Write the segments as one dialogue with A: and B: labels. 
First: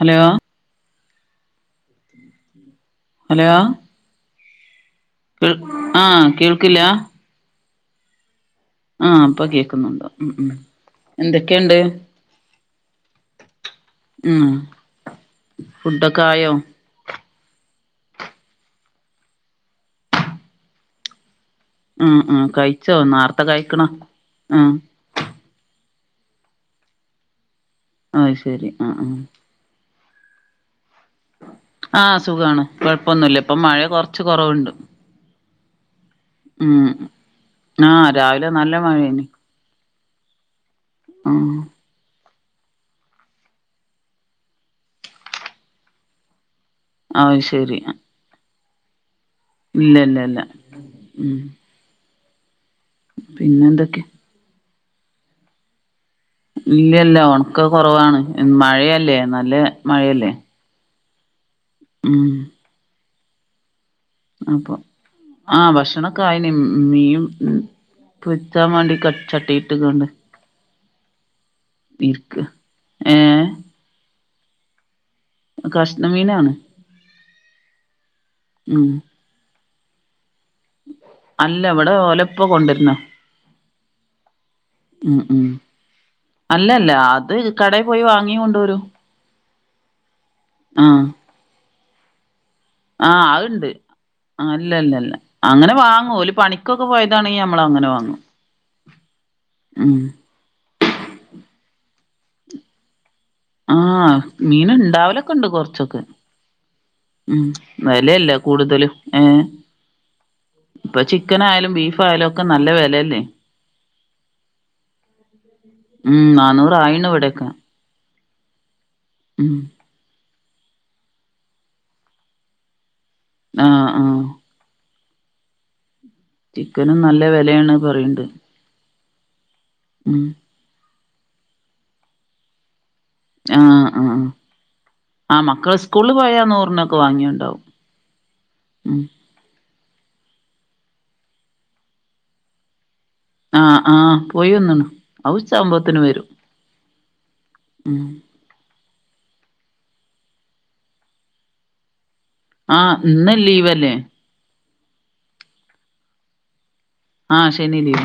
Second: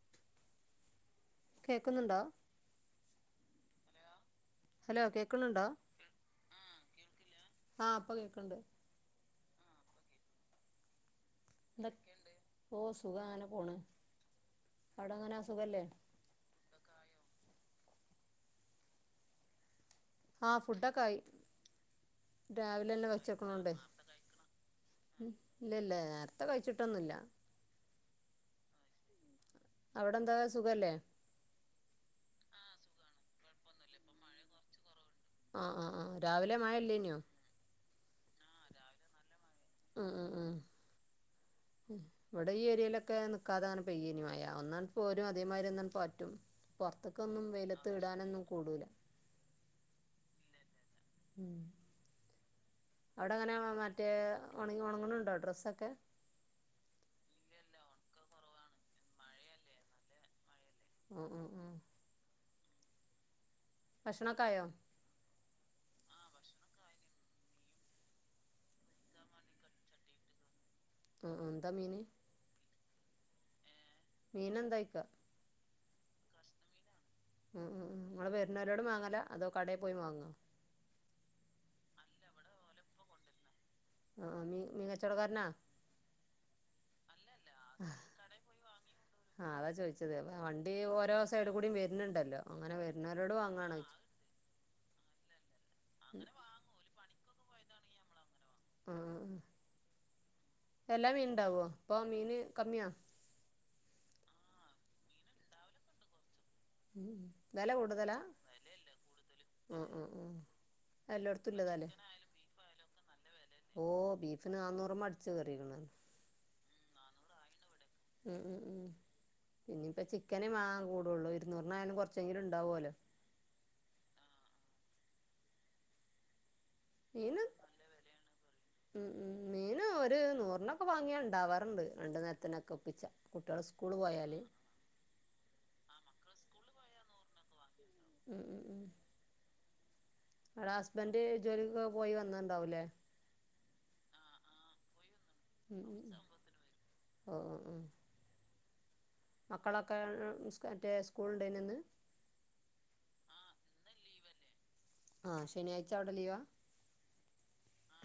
A: Hello
B: കേൾക്കുന്നുണ്ടോ
A: ഹലെയോ
B: hello കേ
A: കേൾ ആഹ് കേൾക്കില്ല
B: ആഹ് അപ്പൊ കേൾക്കണ്ട്
A: ആഹ് അപ്പൊ കേൾക്കുന്നുണ്ട് ഉം ഉം എന്തൊക്കെയണ്ട്
B: എന്തൊക്കെയണ്ട് ഓ സുഖാണ് പോണ് അവിടെങ്ങനാ സുഖല്ലേ
A: കായോം
B: ആഹ് ഫുഡൊക്കായി
A: ഉം ഉം കഴിച്ചോ നേർത്തെ കഴിക്കണോ ഉ
B: ളം ഇല്ല ഇല്ല നേരത്തെ കഴിച്ചിട്ടൊന്നുമില്ല
A: ആഹ് ശരി ആഹ് ആഹ്
B: അവിടെ എന്താ സുഖല്ലേ
A: ആഹ് സുഖമാണ് കുഴപ്പൊന്നുമല്ല ഇപ്പൊ മഴ കുറച്ച് കുറവുണ്ട്
B: ആഹ് ആഹ് ആഹ് രാവിലെ മഴ ഇല്ലേനോ
A: ആഹ് രാവിലെ നല്ല മഴേണ്ട്
B: ആ ആ ആ
A: മം
B: ഇവിടെ ഈ ഏരിയലൊക്കെ നൽക്കാതെങ്ങെ പെയ്യനി മയാ ഒന്നാൽ അങ്ങ് പോരും അതേമാതിരി എന്നന്നാൽ പറ്റും
A: അത്
B: പൊറത്തേക്കൊന്നും
A: ശരി
B: വെയിലത്ത് ഇടാനൊന്നും കൂടൂല
A: ഇല്ല ഇല്ല ഇല്ല ഉം
B: അവിടെ അങ്ങനെ
A: പിന്നെ എന്തൊക്കെ
B: മറ്റേ ഉണങ്ങി ഉണങ്ങണണ്ടോ ഡ്രസ്സൊക്കെ
A: ഇല്ലല്ല ഉണക്ക കുറവാണ് മഴയല്ലേ നല്ല മഴയല്ലേ
B: ഉം ഉം ഉം
A: ഉം
B: ഭക്ഷണൊക്കെ ആയോ
A: അപ്പൊ ആഹ് ഭക്ഷണക്കൊയന മീയും ഉ പൊരിച്ചാൻ വേണ്ടി ചട്ടി ഇട്ടക്കണ്ട്
B: ആഹ് ആഹ് എന്താ മീന്
A: ഇക്ക് ആഏ
B: മീനന്തായക്ക
A: കഷ്ണമീനാണ്
B: ഉം ഉം ഉം നിങ്ങങ്ങള് വരുന്നവരോട്
A: ഉം
B: വാങ്ങല അതോ കടയിൽ പോയി വാങ്ങോ
A: അല്ല ഇവിടെ ഓലപ്പോ കൊണ്ടിരുന്ന
B: ആ മീ മീകച്ചോട കാരന
A: ഉം അല്ലല്ല അത് കടയിൽ പോയി വാങ്ങി കൊണ്ടുവരൂ
B: ആഹ് അതാ ചോദിച്ചത് അ വണ്ടി ഓരോ സൈഡ് കൂടും വരുന്നുണ്ടല്ലോ അങ്ങനെ
A: ആഹ്
B: വരുന്നോലോട്
A: അതുണ്ട്
B: വാങ്ങാണോ ചോയിച്ചു
A: അല്ലല്ലല്ല അങ്ങനെ വാങ്ങോല് പണി ക്കൊക്കെ പോയതാെങ്കിൽ നമ്മൾ അങ്ങന വാങ്ങും
B: ആഹ്
A: ഉം
B: എല്ലാ മീൻണ്ടാവോ അപ്പൊ മീന് കമ്മിയാ
A: ആഹ മീന്ണ്ടാവലൊക്കെണ്ട് കൊറച്ചൊക്കെ
B: ഉം ഉം
A: ഉ
B: വെല കൂടുതലാ
A: വെലല്ല കൂടുതലും ഏ
B: ആഹ് ആഹ് ആഹ്
A: പ്പൊ ചിക്കൻ
B: എല്ലോട്ത്തും
A: ആയാലും ബീഫയാലും ഒക്കെ നല്ല വിലയല്ലേ?
B: ഓ ബീഫിന് നാന്നൂറുമ്മ അടിച്ചു കേറിക്കണ്
A: ഉം നാന്നൂറായിണ് വിടക്ക.
B: അഹ അഹ ആഹാ
A: ഉം
B: പിന്നെ ഇപ്പ ചിക്കന് വാങ്ങാൻ കൂടുള്ളൂ ഇരുന്നൂറിനായാലും കുറച്ചെങ്കിലുംണ്ടാവുമല്ലോ
A: ആഹ് ആഹ് ചിക്കനും നല്ല
B: മീന്
A: വിലയാണ് പറയണ്ട്
B: ഉം ഉം മീൻ ഒരു നൂറിനൊക്കെ വാങ്ങിയാ ണ്ടാവാറുണ്ട്. രണ്ടു നേരത്തിനൊക്കെ ഒപ്പിച്ചാ. കുട്ടിയാള്
A: ആഹ്
B: സ്കൂള് പോയാല്
A: ആഹ് മക്കൾ സ്കൂളിൽ പോയാൽ നൂറിനൊക്കെ വാങ്ങിയണ്ടാവും
B: ഉം ഉം ഉം അവിടെ ഹസ്ബൻറ് ജോലിക്ക് പോയി വന്ന്ണ്ടാവൂല്ലേ
A: ആഹ് ആഹ് പോയി ഒന്നീണ് അവ്ച്ച
B: ഉം ഉം
A: ആഉമ്പത്തിന്
B: ഉം
A: വരും
B: ഓ ഓ ഓ
A: ഉം
B: മക്കളൊക്കെ മറ്റേ സ്കൂളിണ്ടേന്യോന്ന്
A: ആഹ് ഇന്ന് ലീവല്ലേ
B: ആ ശനിയാ്ച അവ്ടെ ലീവാ?
A: ആഹ ശെനി ലീവ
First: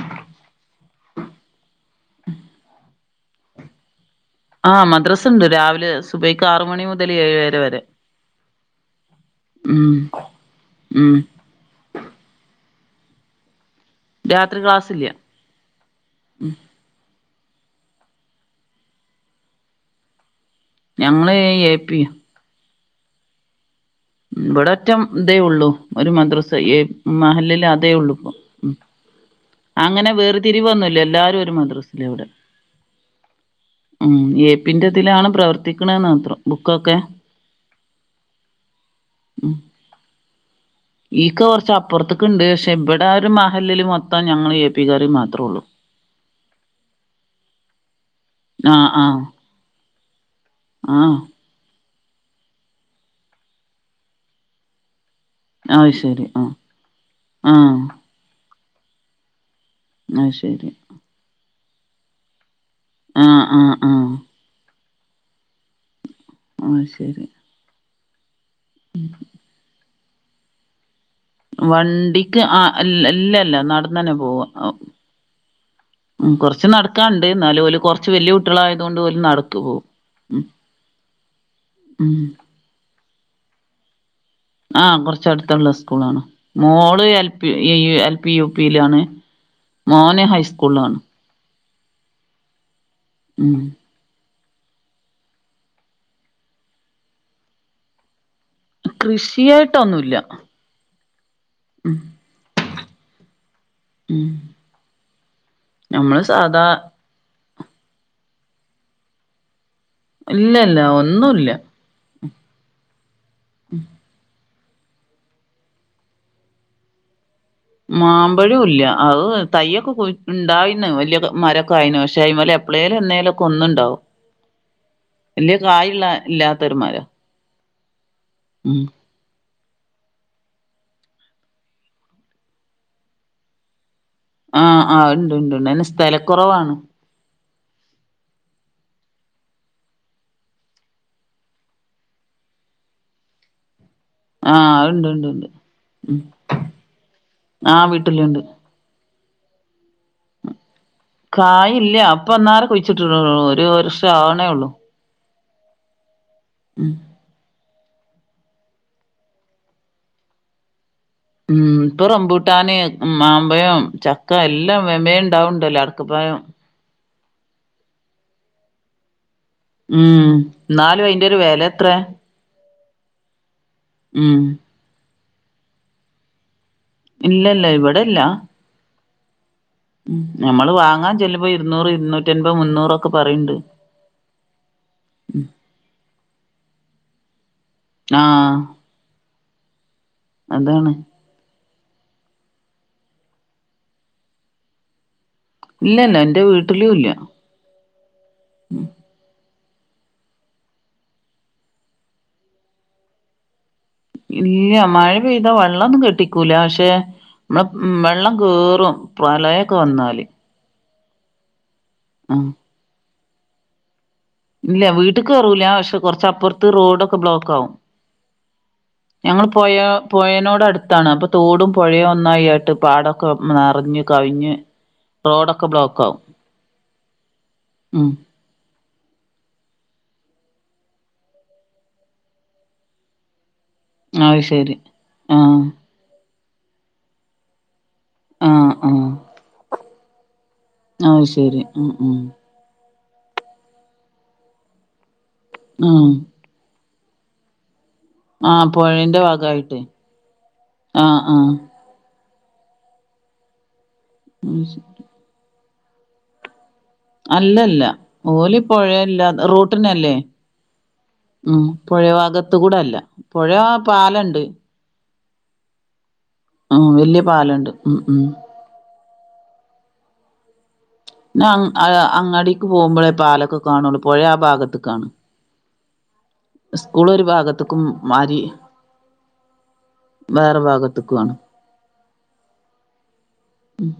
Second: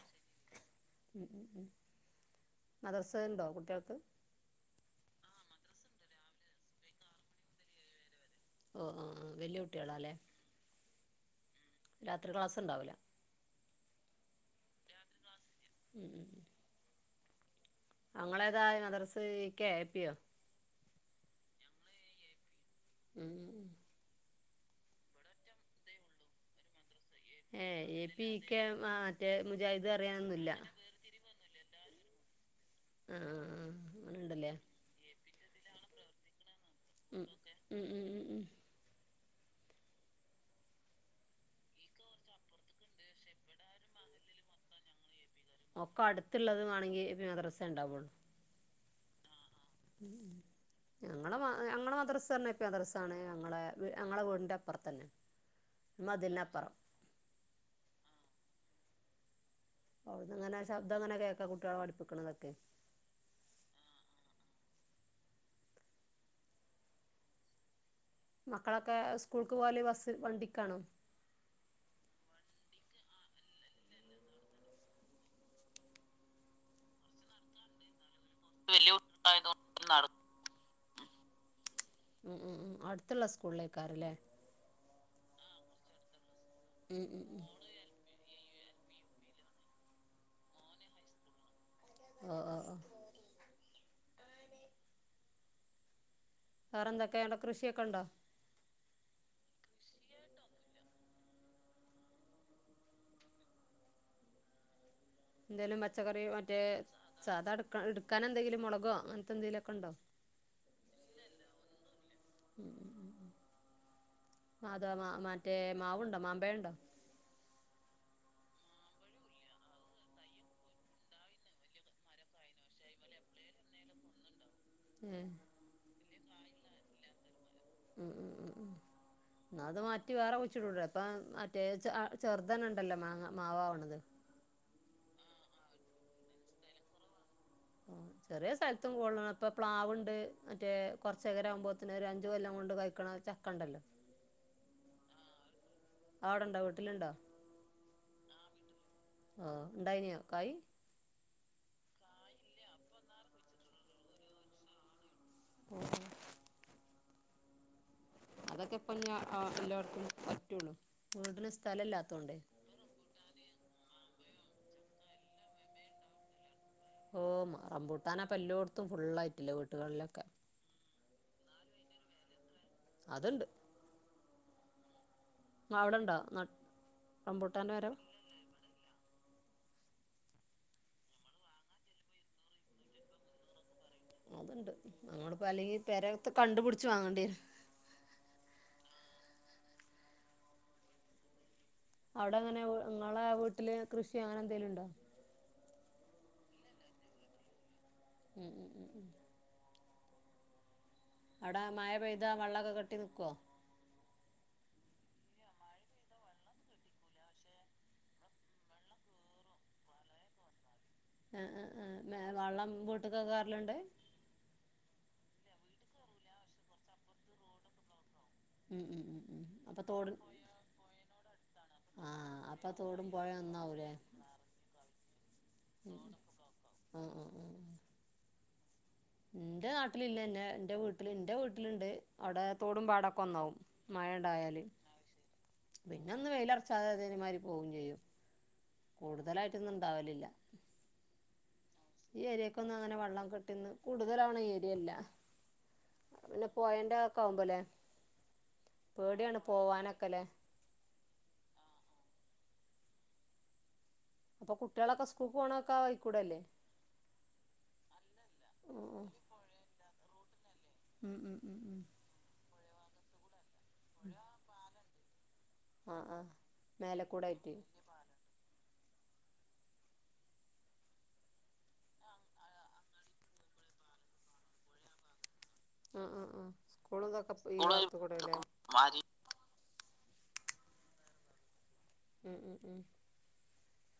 B: മ മ മദർസ ഉണ്ടോ കുട്ടികൾക്ക്
A: ആഹ് മദ്രാസ ഉണ്ട് രാവിലെ സുബൈയ്ക്ക് ആറ് മണി മുതൽ ഏഴര വരെ
B: ഓ ഓ ആഹ് വല്ല്യ കുട്ടികളാ അല്ലേ
A: ഉും
B: രാത്രി ക്ലാസ് ഉണ്ടാവില്ല
A: രാത്രി ക്ലാസില്ല.
B: ഉം ഉം അങ്ങളേതാ അദ്റസ് ഇകെ ഏപ്പിയോ
A: ഞങ്ങള് എ, പി,
B: ഹു ഉും
A: ഇവിടെ ഒറ്റം ഇതേ ഉള്ളൂ ഒരു മദ്രസ എ മഹല്ലിൽ
B: ഏഹ്
A: അതേ
B: ഈ
A: ഉള്ളൂപ്പ
B: പി കെ
A: ഉ
B: ആ മറ്റേ മുജാഹിദ്
A: അങ്ങനെ
B: അറിയാനൊന്നുല്ല
A: വേറിതിരിവോന്നില്ല. എല്ലാരും ഒരു മദ്രസില ഇവിടെ
B: ആഹ് ആഹ്
A: ഉും
B: അങ്ങനെണ്ടല്ലേ
A: ഏ പിന്റെതിലാണ് പ്രവർത്തിക്കണ്ന്ന് മാത്രം ബുക്കൊക്കെ
B: [unintelligible] ഉഹു ഉഹു ഉഹു ഉഹും
A: ഉും
B: [inaudible]
A: ഈക്കൊ കുറച്ച് അപ്പുറത്തേക്ക ഉണ്ട് പക്ഷെ ഇവിടെ ഒരു മഹല്ല് മൊത്തം ഞങ്ങൾ എ പി കാര് മാത്രേ ഉള്ളു
B: ഒക്ക അടുത്ത്ള്ളത് വാണങ്കി എ, പി മദ്റസ്സെണ്ടാവോള്ളൂ
A: ആഹ ആഹാ
B: ഉ ഉം ഞങ്ങളെ ഞങ്ങളെ മദ്രസന്നെ മദർസാണ് ഞങ്ങളെ ഞങ്ങളെ വീടിൻ്റെ അപ്പർത്തന്നെ.
A: ആഹ് ശരി ആഹ് ആഹ് അത്
B: അവിടന്ന്ങ്ങനെ
A: ശരി
B: ശബ്ദങ്ങന കേക്ക കുട്ടികളെ പഠ്പ്പിക്ക്ണതൊക്കെ
A: ആഹ ആഹ ആഹാ ആ ശെരി
B: മക്കളൊക്കെ സ്കൂൾക്ക് പോല് ബസ് വണ്ടിക്കാണോ?
A: വണ്ടിക്ക് ആഹ് ഇല്ലല്ല നടന്നന്നെ പോവ ഉ കുറച്ച് നടക്കാണ്ട് ന്നാലും ഓല് കുറച്ച് വല്യകു കുട്ടളായതൊണ്ട് ഓല് നടക്ക് പോകവും ഉും
B: ഉം ഉം ഉം അട്ത്ത്ള്ള ഇ സ്കൂളെയ്ക്കാരംല്ലേ.
A: ആഹ് കൊർച്ചട്ത്തുള്ള സ്കൂളാണ്
B: ഉം
A: മോള്
B: ഉം
A: എൽ
B: ഉം
A: പി ഈ എ എൽ പി യുപിയിലാണ് മോന് ഹൈസ്കൂളിലാണ്.
B: ആഹ് ആഹ് ആഹ്.
A: ഉം.
B: വെറെന്തക്കെയ എടെ കൃഷിയൊക്കെ ഇണ്ടോ
A: കൃഷിയായിട്ടൊന്നുല്ല. ഉം ഉം
B: എന്തേലും
A: നമ്മള്
B: പച്ചക്കറി മറ്റേ
A: സാധാ
B: സാധ ഇട്ക്ക ഇട്ക്കാനെന്തെങ്കിലും മോള്ഗോ അങ്ങൻത്തെ എന്തെങ്കിലുമൊക്കെണ്ടോ?
A: ഇല്ല ഇല്ല ഒന്നുല്ലാ.
B: [inaudible]
A: ഉം
B: അധവ മാ മറ്റേ മാവുണ്ടോ മാമ്പഴണ്ടോ
A: മാമ്പഴും ഇല്ല അയ് തയ്യൊക്കെപോയ്‌ ഇണ്ടായിന്ന് വല്ല്യ മരക്കൊയ്ന് പഷേ അയിമ്മലെപ്പേ പ്ലേലും എന്നേലുംക്കെ ഒന്ന്ണ്ടാവും.
B: ഏഹ്
A: [unintelligible] കായിള്ളെ ഇല്ലാത്തോരുമാരം.
B: ഉം ഉം ഉം ന്നാഅത് മാറ്റി വേറെ കുഴിച്ച്ട്ടൂടെ ഇപ്പ മറ്റേ അ ചെറുതന്നെണ്ടല്ലോ മാങ്ങ മാവവ്ണത്.
A: ആഹ് ആഹ് അയ്ണ്ട്ണ്ട്ണ്ട് അയിന് സ്ഥലക്കൊറവാണ്.
B: [unintelligible] ഞ്ച ചെറിയേ സ്ഥലത്ത് കൊള്ളണ ഇപ്പോ പ്ലാവ്ണ്ട് മറ്റേ കൊർച്ചേര ആവു മ്പോത്തിന് ഒരു അഞ്ച് കൊല്ലം കൊണ്ട് കഴിക്കണയ്. ചക്കണ്ടല്ലോ.
A: ആഅയ്ണ്ട് ഇണ്ട് ഇണ്ട്ണ്ട് ഉം
B: അവിടെണ്ടോ വീട്ടിലുണ്ടോ
A: ആഹ് വീട്ടില് ണ്ട്.
B: ആഹ് ഇണ്ടായിനിയോ കായി.
A: കായില്ല ഇപ്പന്നാരേ കുഴിച്ചിട്ടിടോള്ളൂ ഒരു വർഷം ആവണേള്ളൂ.
B: പോ [unintelligible]
A: [unintelligible]
B: അതൊക്കെ ഇപ്പ ഞാ അക്രിലോഡ്ക്കും പറ്റൊള്ളൂ.
A: ഉം ഇപ്പൊ റംബൂട്ടാന്. മ് മാമ്പയം, ചക്ക എല്ലാം വേം വേം ഇ ണ്ടാവ്ണ്ടല്ലോ അടക്കപ്പായം.
B: ഓ [unintelligible] റമ്പൂട്ടാനപ്പോ എല്ലോടത്തും ഫുളായിയിട്ട്ല്ലേ വ്ട്
A: ഉം ന്നാലും അയിന്റെ ഒരു വെലത്രേ
B: അത്ണ്ട്.
A: ഉം
B: അവ്ടെണ്ടോ നട്ട്
A: ഇല്ലല്ല
B: റംബൂട്ടാൻ്റെ മരം
A: ഇവടെല്ല. ഉം ഞമ്മള് വാങ്ങാൻ ചെലുംമ്പോ ഇരുന്നൂറ് ഇരുന്നൂറ്റി അൻ മ്പയ് മുന്നൂറൊക്കെ പറീണ്ട്
B: അത്ണ്ട് അങ്ങള്പ അല്ലെങ്കി പെരയ്ത്തെ കണ്ട് പുടച്ച് വാങ്ങണ്ടിരും.
A: ആഹ് അതാണ്.
B: അവ്ടെ എങ്ങനെ അവ് ഇങ്ങളെ വീട്ടില് കൃഷി അങ്ങനെ എന്തെലും ഉണ്ടോ?
A: ഇല്ലല്ലാ ഇന്റെ വീട്ടിലൂല്ലാ.
B: അഹ് അഹ് അഹ് ആഹ് അവ്ടെ മഴ പെയ്താ വെള്ളോക്കെ കെട്ടിനിക്കൊ
A: ഇല്ല മഴ പെയ്താ വെള്ളോന്നും കെട്ടിക്കൂല പഷേ. മ്മളം വെള്ളം കെറും പ്രളയക്കൊ വന്നാല്.
B: അഹ അഹ ആഹ്
A: ആഹ്
B: മെവള്ളം വീട്ടക്കൊക് കെർല്ണ്ട്.
A: ഇല്ല വീട്ട്ക്ക് കെറൂല പഷേ കൊർച്ചപ്പർത്ത് റോഡൊക്കെ ബ്ലോക്ക് ആവും.
B: ഉം ഉം ഉം ഉം
A: ഞങ്ങള്
B: അപ്പം
A: പൊയ
B: തോട്
A: പൊയേനോടടുത്താണ് അപ്പൊ തോടും
B: ആ
A: പൊയയും ഒന്നായാ
B: അപ്പം
A: ട്ട്
B: തോടും
A: പാടൊക്കെ
B: പുഴയും ഒന്നാവൂലേ
A: നെറഞ്ഞ് കവിഞ്ഞ് റോഡൊക്കെ ബ്ലോക്കാവും
B: ആഹ് ആഹ് ആഹ് ആഹ്
A: ഉം
B: ഇന്റെ നാട്ടില് ഇല്ലന്നെ ഇന്റെ വീട്ടില് ഇന്റെ വീട്ടില്ണ്ട് അവിടെ തോടും പാടൊക്കെ ഒന്നാവും
A: അത്
B: മഴണ്ടായാല്
A: ശരി ആഹ്
B: പിന്നെ ഒന്ന് വെയിലൊറച്ചാ അത് അതേമാതിരി പോവും ചെയ്യും
A: ആഹ്
B: കൂടുതലായിട്ടൊന്നും ഉണ്ടാവലില്ല
A: ആഹ് ശരി ഉം ഉം
B: ഇപ്പൊന്ന് അങ്ങനെ വെള്ളം കെട്ടിന്ന് കൂടുതലാക്ണ ഏര്യല്ലാ
A: ഉം
B: അത് പിന്നെ പോയന്റവക്കെ ആകുമ്പൊല്ലേ
A: ആഹ് പൊഴേന്റെ
B: പേടിയാണ്
A: ഭാഗായിട്ട്
B: പോവാനൊക്കെല്ലേ
A: ആഹ് ആഹ്
B: അപ്പൊ
A: അത് ശ
B: കുട്ടിയളൊക്കെ സ്കൂക്ക് പോണൊക്കെ അയിക്കൂടല്ലേ
A: അല്ലല്ല ഓല്
B: ഉം
A: പൊഴിയല്ല റോട്ടിനല്ലേ ഉം പൊഴ ഭാഗത്ത് കൂടല്ല പൊഴ പാലണ്ട്
B: ആഹ് ആഹ്
A: ആഹ് വല്ല്യ പാലണ്ട് ഉം ഉം നാം ആയ അങ്ങാടിക്ക് പോകുമ്പഴേ പാലൊക്കെ കാണുള്ളൂ പൊയ ആ ഭാഗത്ത്ക്കാണ്
B: ആ ആ സ്കൂളും
A: ഇസ്കൂള് ഒരു
B: ഇതൊക്കെ ഈ
A: ഭാഗത്ത്ക്കും
B: ഭാഗത്ത് കൂടെല്ലേ
A: മാരി വേറെ ഭാഗത്തുക്കാണ്
B: ഉം ഉം ഉം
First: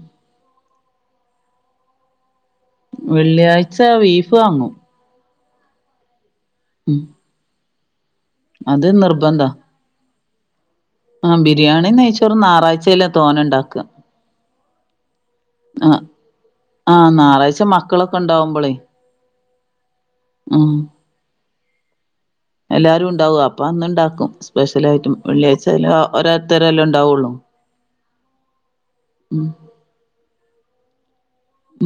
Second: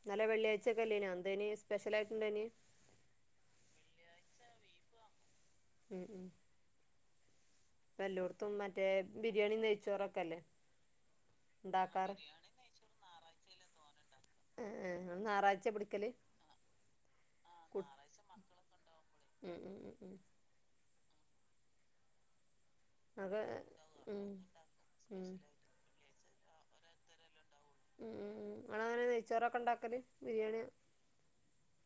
B: ഇന്നലെ വെള്ളിയാഴ്ചൊക്കെല്ലേനൊ എന്തേനി സ്പെഷ്യലായിട്ട്ണ്ടേനി
A: വെള്ളിയാഴ്ച വീഫ് വാങ്ങും
B: ഉം ഉം
A: ഉം
B: ഇപ്പല്ലോടത്തും മറ്റേ
A: അത്
B: ബിരിയാണീം നെയ്ച്ചോറൊക്കല്ലേ
A: ആഹ് ബിരിയാണീം നെയ്ച്ചോറും നാറാഴ്ച്ചേലാ തോനെണ്ടാക്കാ
B: ഏഹ് ഏഹ് ഇങ്ങള് ന്നാറായി
A: ആഹ് ആഹ് ഞായറാഴ്ച
B: കു
A: മക്കളൊക്കെ ഒണ്ടാവുബളേ
B: ഉം ഉം ഉം ഉം
A: ആഹ് എല്ലാരും
B: അത്
A: ഉണ്ടാവും അപ്പം
B: ഉം
A: അന്ന്ണ്ടാക്കും സ്പെഷ്യലായിട്ടും
B: ഉം ഉം
A: വെള്ളിയാഴ്ച [unintelligible] ഒരോത്തരല്ലേ ഇണ്ടാവുള്ളൂ
B: ഉം ഉം ഉം ഇങ്ങളെങ്ങനാ നെയ്ച്ചോറൊക്കെ ഇണ്ടാക്കല് ബിരിയാണിയോ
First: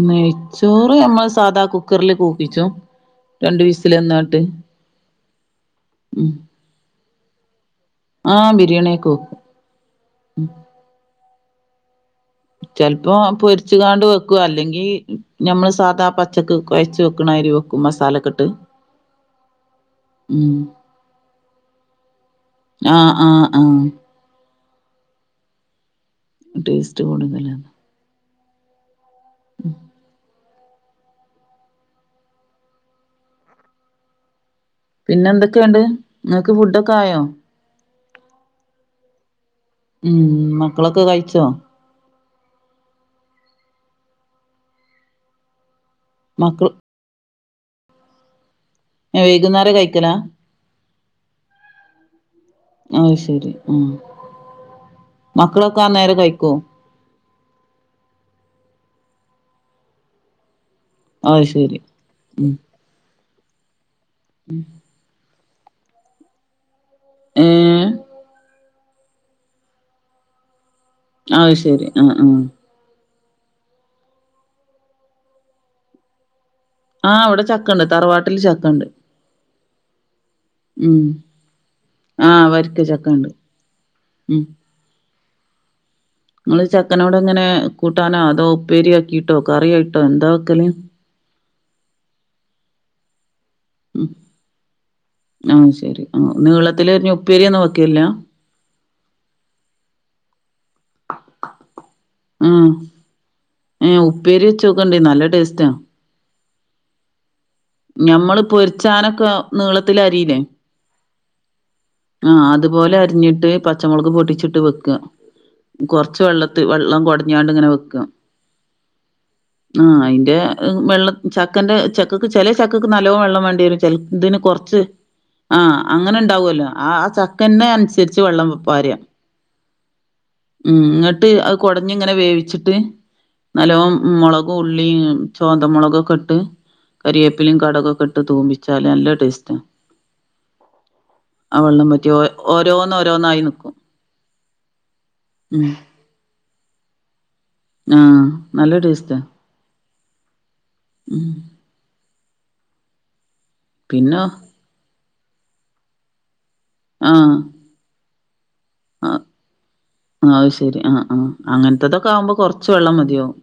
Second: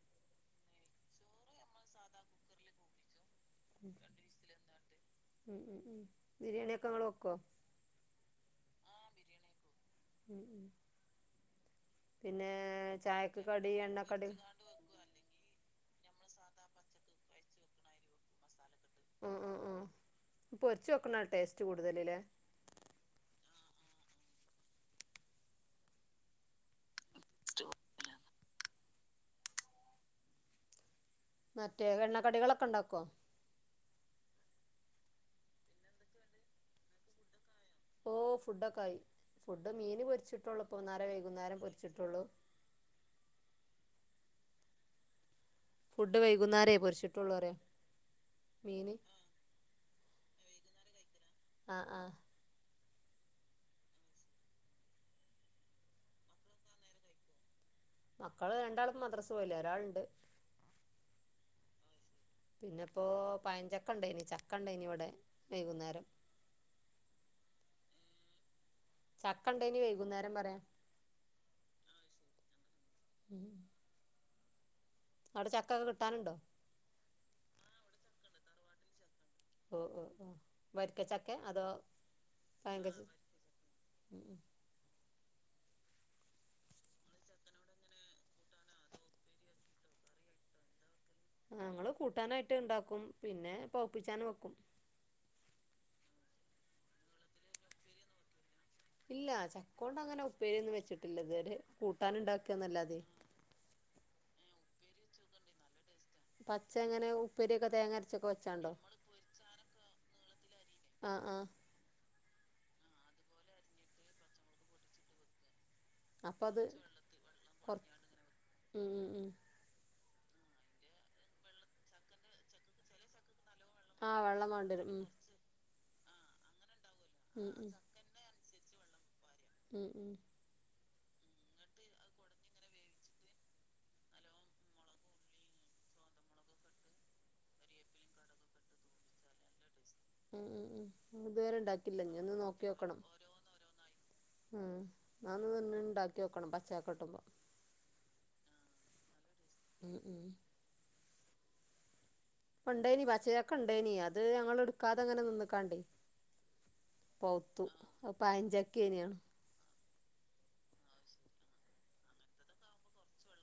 A: നെയ്ച്ചോറ് നമ്മള് സാധാ കുക്കറിൽ കൂക്കിച്ചും രണ്ട് വിസിലന്നാട്ട്
B: ഉം ഉം ഉം ബിരിയാണിയൊക്കെ ഇങ്ങള് വെക്കോ
A: ആ ബിരിയാണിയൊക്കെ വെക്കും
B: ഉം ഉം പിന്നെ
A: ചെല്പ്പോ
B: ചായക്ക് കടി
A: പൊരിച്ചുകാണ്ട്
B: എണ്ണക്കടി
A: വെക്കു അല്ലെങ്കി ഞമ്മൾ സാധാ പച്ചക്ക് കുഴച്ച് വെക്കണാതിരി വെക്കും മസാലക്കിട്ട്
B: ഉം ഉം ഉം പൊരിച്ച് വെക്കണ ടേസ്റ്റ് കൂടുതല്ല്ലേ
A: ആഹ് ആഹ് ആഹ് ടേസ്റ്റ് കൂടുതലാന്ന് ഉം
B: മറ്റേ വെണ്ണക്കടികളൊക്കെ ഇണ്ടാക്കോ
A: പിന്നെന്തൊക്കെയുണ്ട് ഇങ്ങക്ക് ഫുഡൊക്കായോ
B: ഓഹ് ഫുഡ്ഡൊക്കായി ഫുഡ് മീൻ
A: ഉം
B: പൊരിച്ചിട്ടുള്ളൂ
A: മക്കളൊക്കെ
B: ഇപ്പന്നാരം
A: കഴിച്ചോ
B: വൈകുന്നേരം പൊരിച്ചിട്ടൊള്ളൂ ഫുഡ്
A: മക്കൾ
B: വൈകുന്നേരേ പൊരിച്ചിട്ടുള്ളൂറിയ മീന്
A: വൈകുന്നേര കഴിക്കലാ
B: വൈകുന്നേര കഴിക്കലാ ആഹ് ആഹ്
A: അയ് ശെരി ഉം മക്കളൊക്കെ അന്നേരം കഴിക്കോ
B: മക്കള് രണ്ടാളും മദ്രസ പോയില്ലേ ഒരാള്ണ്ട്
A: ആഹ് ശരി ഉം
B: പിന്നെപ്പോ പയഞ്ചക്കണ്ടായ്നി ചക്കണ്ടയ്നി ഇവടെ വെയ്കുന്നേരം.
A: ഏഹ്
B: ചക്കണ്ടെയ്നി വെയ്കുന്നേരം പറയാ
A: അഹ് ശെരി ആഹ് ആഹ്
B: [inaudible] ആടെ ചക്കൊക്കെ കിട്ടാന്ണ്ടോ?
A: ആഹ് ഇവടെ ചക്കണ്ട് തറവാട്ടില് ചക്കണ്ട്.
B: ഓഹ് ഓഹ് ഓഹ്
A: ഉം
B: വരിക്കച്ചക്കെ അതോ
A: ആഹ് വരിക്ക
B: പയങ്കച
A: ചക്കണ്ട് ഇങ്ങള് ചക്കനോടെങ്ങനെ കൂട്ടാനോ അതോ ഉപ്പേരി ആക്കിട്ടോ കറിയായിട്ടോ എന്താവെക്കല്?
B: ഞങ്ങൾ കൂട്ടാനായിട്ട്ണ്ടാക്കും പിന്നെ പവുപ്പിച്ചാനും വെക്കും.
A: ആഹ് ശെരി ആഹ് നീളത്തിലരിഞ് ഉപ്പേരിയൊന്നും വെക്കേല്ല
B: ഇല്ല ചക്കോണ്ട് അങ്ങനെ ഉപ്പേരിയൊന്നും വെച്ച്ട്ടില്ല ഇത് വെരെ കൂട്ടാനിണ്ടാക്കാന്നല്ലാതെ.
A: ഏഹ് ഉപ്പേരിവെച്ചോക്കൊണ്ടി നല്ല ടേസ്സ്റ്റാ
B: പച്ച എങ്ങനേവും ഇപ്പേരിക്കെ തേ
A: ഞമ്മള് പൊരിച്ചാനൊക്കെ നീളത്തില് അരീലെ
B: ആഹ് ആഹ്
A: ആഹ് അതുപോലെ അരിഞ്ഞിട്ട് പച്ചമൊളക് പൊട്ടിച്ചിട്ട് വെക്ക. കൊർച്ച്
B: അപ്പൊ
A: വെള്ളത്ത്
B: അത്
A: വെള്ളം കൊടഞ്ഞാണ്ട്ങ്ങനെ
B: കൊറ
A: വെക്ക
B: ഉം ഉം ഉം
A: അഹ് അയിന്റെ വെള്ളം ചക്കന്റെ ചക്കക്ക് ചെലേ ചക്കക്ക് നല്ലോവെള്ളം വേണ്ടിരും
B: ആഹ്
A: ചെൽതിന്
B: വെള്ളം
A: കൊർച്ച്
B: വേണ്ടിവരും
A: ആഹ് അങ്ങനെണ്ടാവോലോ ആ
B: ഉം
A: ചക്കന്റെ
B: ഉം
A: അൻസരിച് വെള്ളം പാര
B: ഉം ഉം
A: ഉം ഇങ്ങട്ട് അത് കൊടഞ്ഞിങ്ങനെ വേവിച്ചിട്ട് നല്ലോം മൊളകും ഉള്ളി ചോന്തമൊളകൊക്കെട്ട് കരിയേപ്പിലിം കട്കൊക്കെട്ട് തൂമിച്ചാല് നല്ലെ ടേസ്റ്റാ
B: ഉം ഉം ഉം
A: ആ വെള്ളം
B: ഇതുവരേണ്ടാക്കില്ല
A: വറ്റി ഓ
B: ഇഞ്ഞിയൊന്ന്
A: ഓരോന്ന്
B: നോക്ക്യോക്കണം.
A: ഓരോന്നായി നിക്കും
B: അഹ് അതൊന്ന്
A: ഉം
B: [unintelligible] ഇണ്ടാക്ക്യോക്കണം പച്ച ചക്ക കിട്ടുമ്പോ.
A: ആഹ് നല്ല ടേസ്സ്റ്റാ
B: ഉം ഉം
A: ഉം
B: ഇപ്പണ്ടേയ്നി പച്ചചക്ക ഇണ്ടായിനി അത്
A: പിന്നെ
B: ഞങ്ങള് ഇട്ക്കാതങ്ങനെ നിന്ന്ക്കാണ്ടെയ്
A: ആഹ്
B: പൗത്തു. അത് പയഞ്ചക്കേനിയോ
A: അഹ് ശെരി ആഹ് ആഹ് അങ്ങൻത്തതൊക്കെ ആവുമ്പോ കൊർച്ച് വെള്ളം മതിയാവും.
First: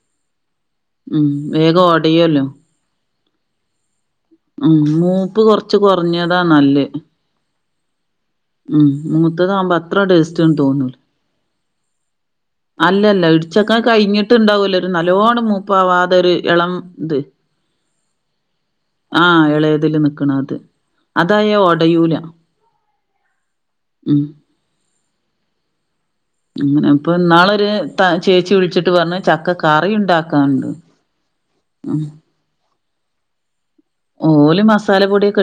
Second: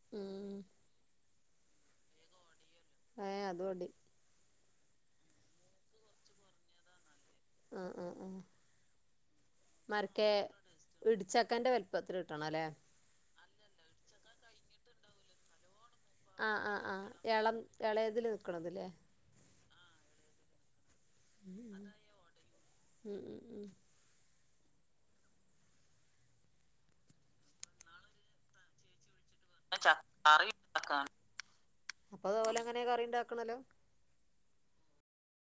B: ഉം
A: ഉം വേഗം ഒടയ്യോല്ലോ
B: ഏഹ് അതൊടി
A: ഉം മൂപ്പ് കൊർച്ച് കൊറഞ്ഞതാ നല്ല്
B: ആഹ് ആഹ് ആഹ്
A: ഉം മൂത്തതാവുമ്പോ അത്ര
B: മരക്കേ
A: ടേസ്റ്റൊന്നും തോന്നൂല.
B: ഇടിച്ചക്കന്റെ വലുപ്പത്തിൽ കിട്ടണല്ലേ
A: അല്ലല്ല ഇട് ച്ചൊക്കെ കഴിഞ്ഞിട്ട്ണ്ടാവൂലോ ഒര് നല്ലോണം മൂപ്പാവാ
B: ആഹ് ആഹ് ആഹ് എളം എളേതില് നിൽക്ക്ണത് ലേ
A: ആഹ് എളേതില് നിക്ക്ണത്.
B: അതായോട് ഉം ഉം ഉം
A: ഉം അങ്ങനെ അപ്പോന്നാളൊര് താ ചേച്ചി വിളിച്ചിട്ട് പറഞ്ഞ് ചക്ക കറി ഇണ്ടാക്കാണ്ട്. അഹ്
B: അതോലങ്ങനെ കറിണ്ടാക്കണ്ലോ?
A: ഓല് മസാലപൊടിയൊക്കെ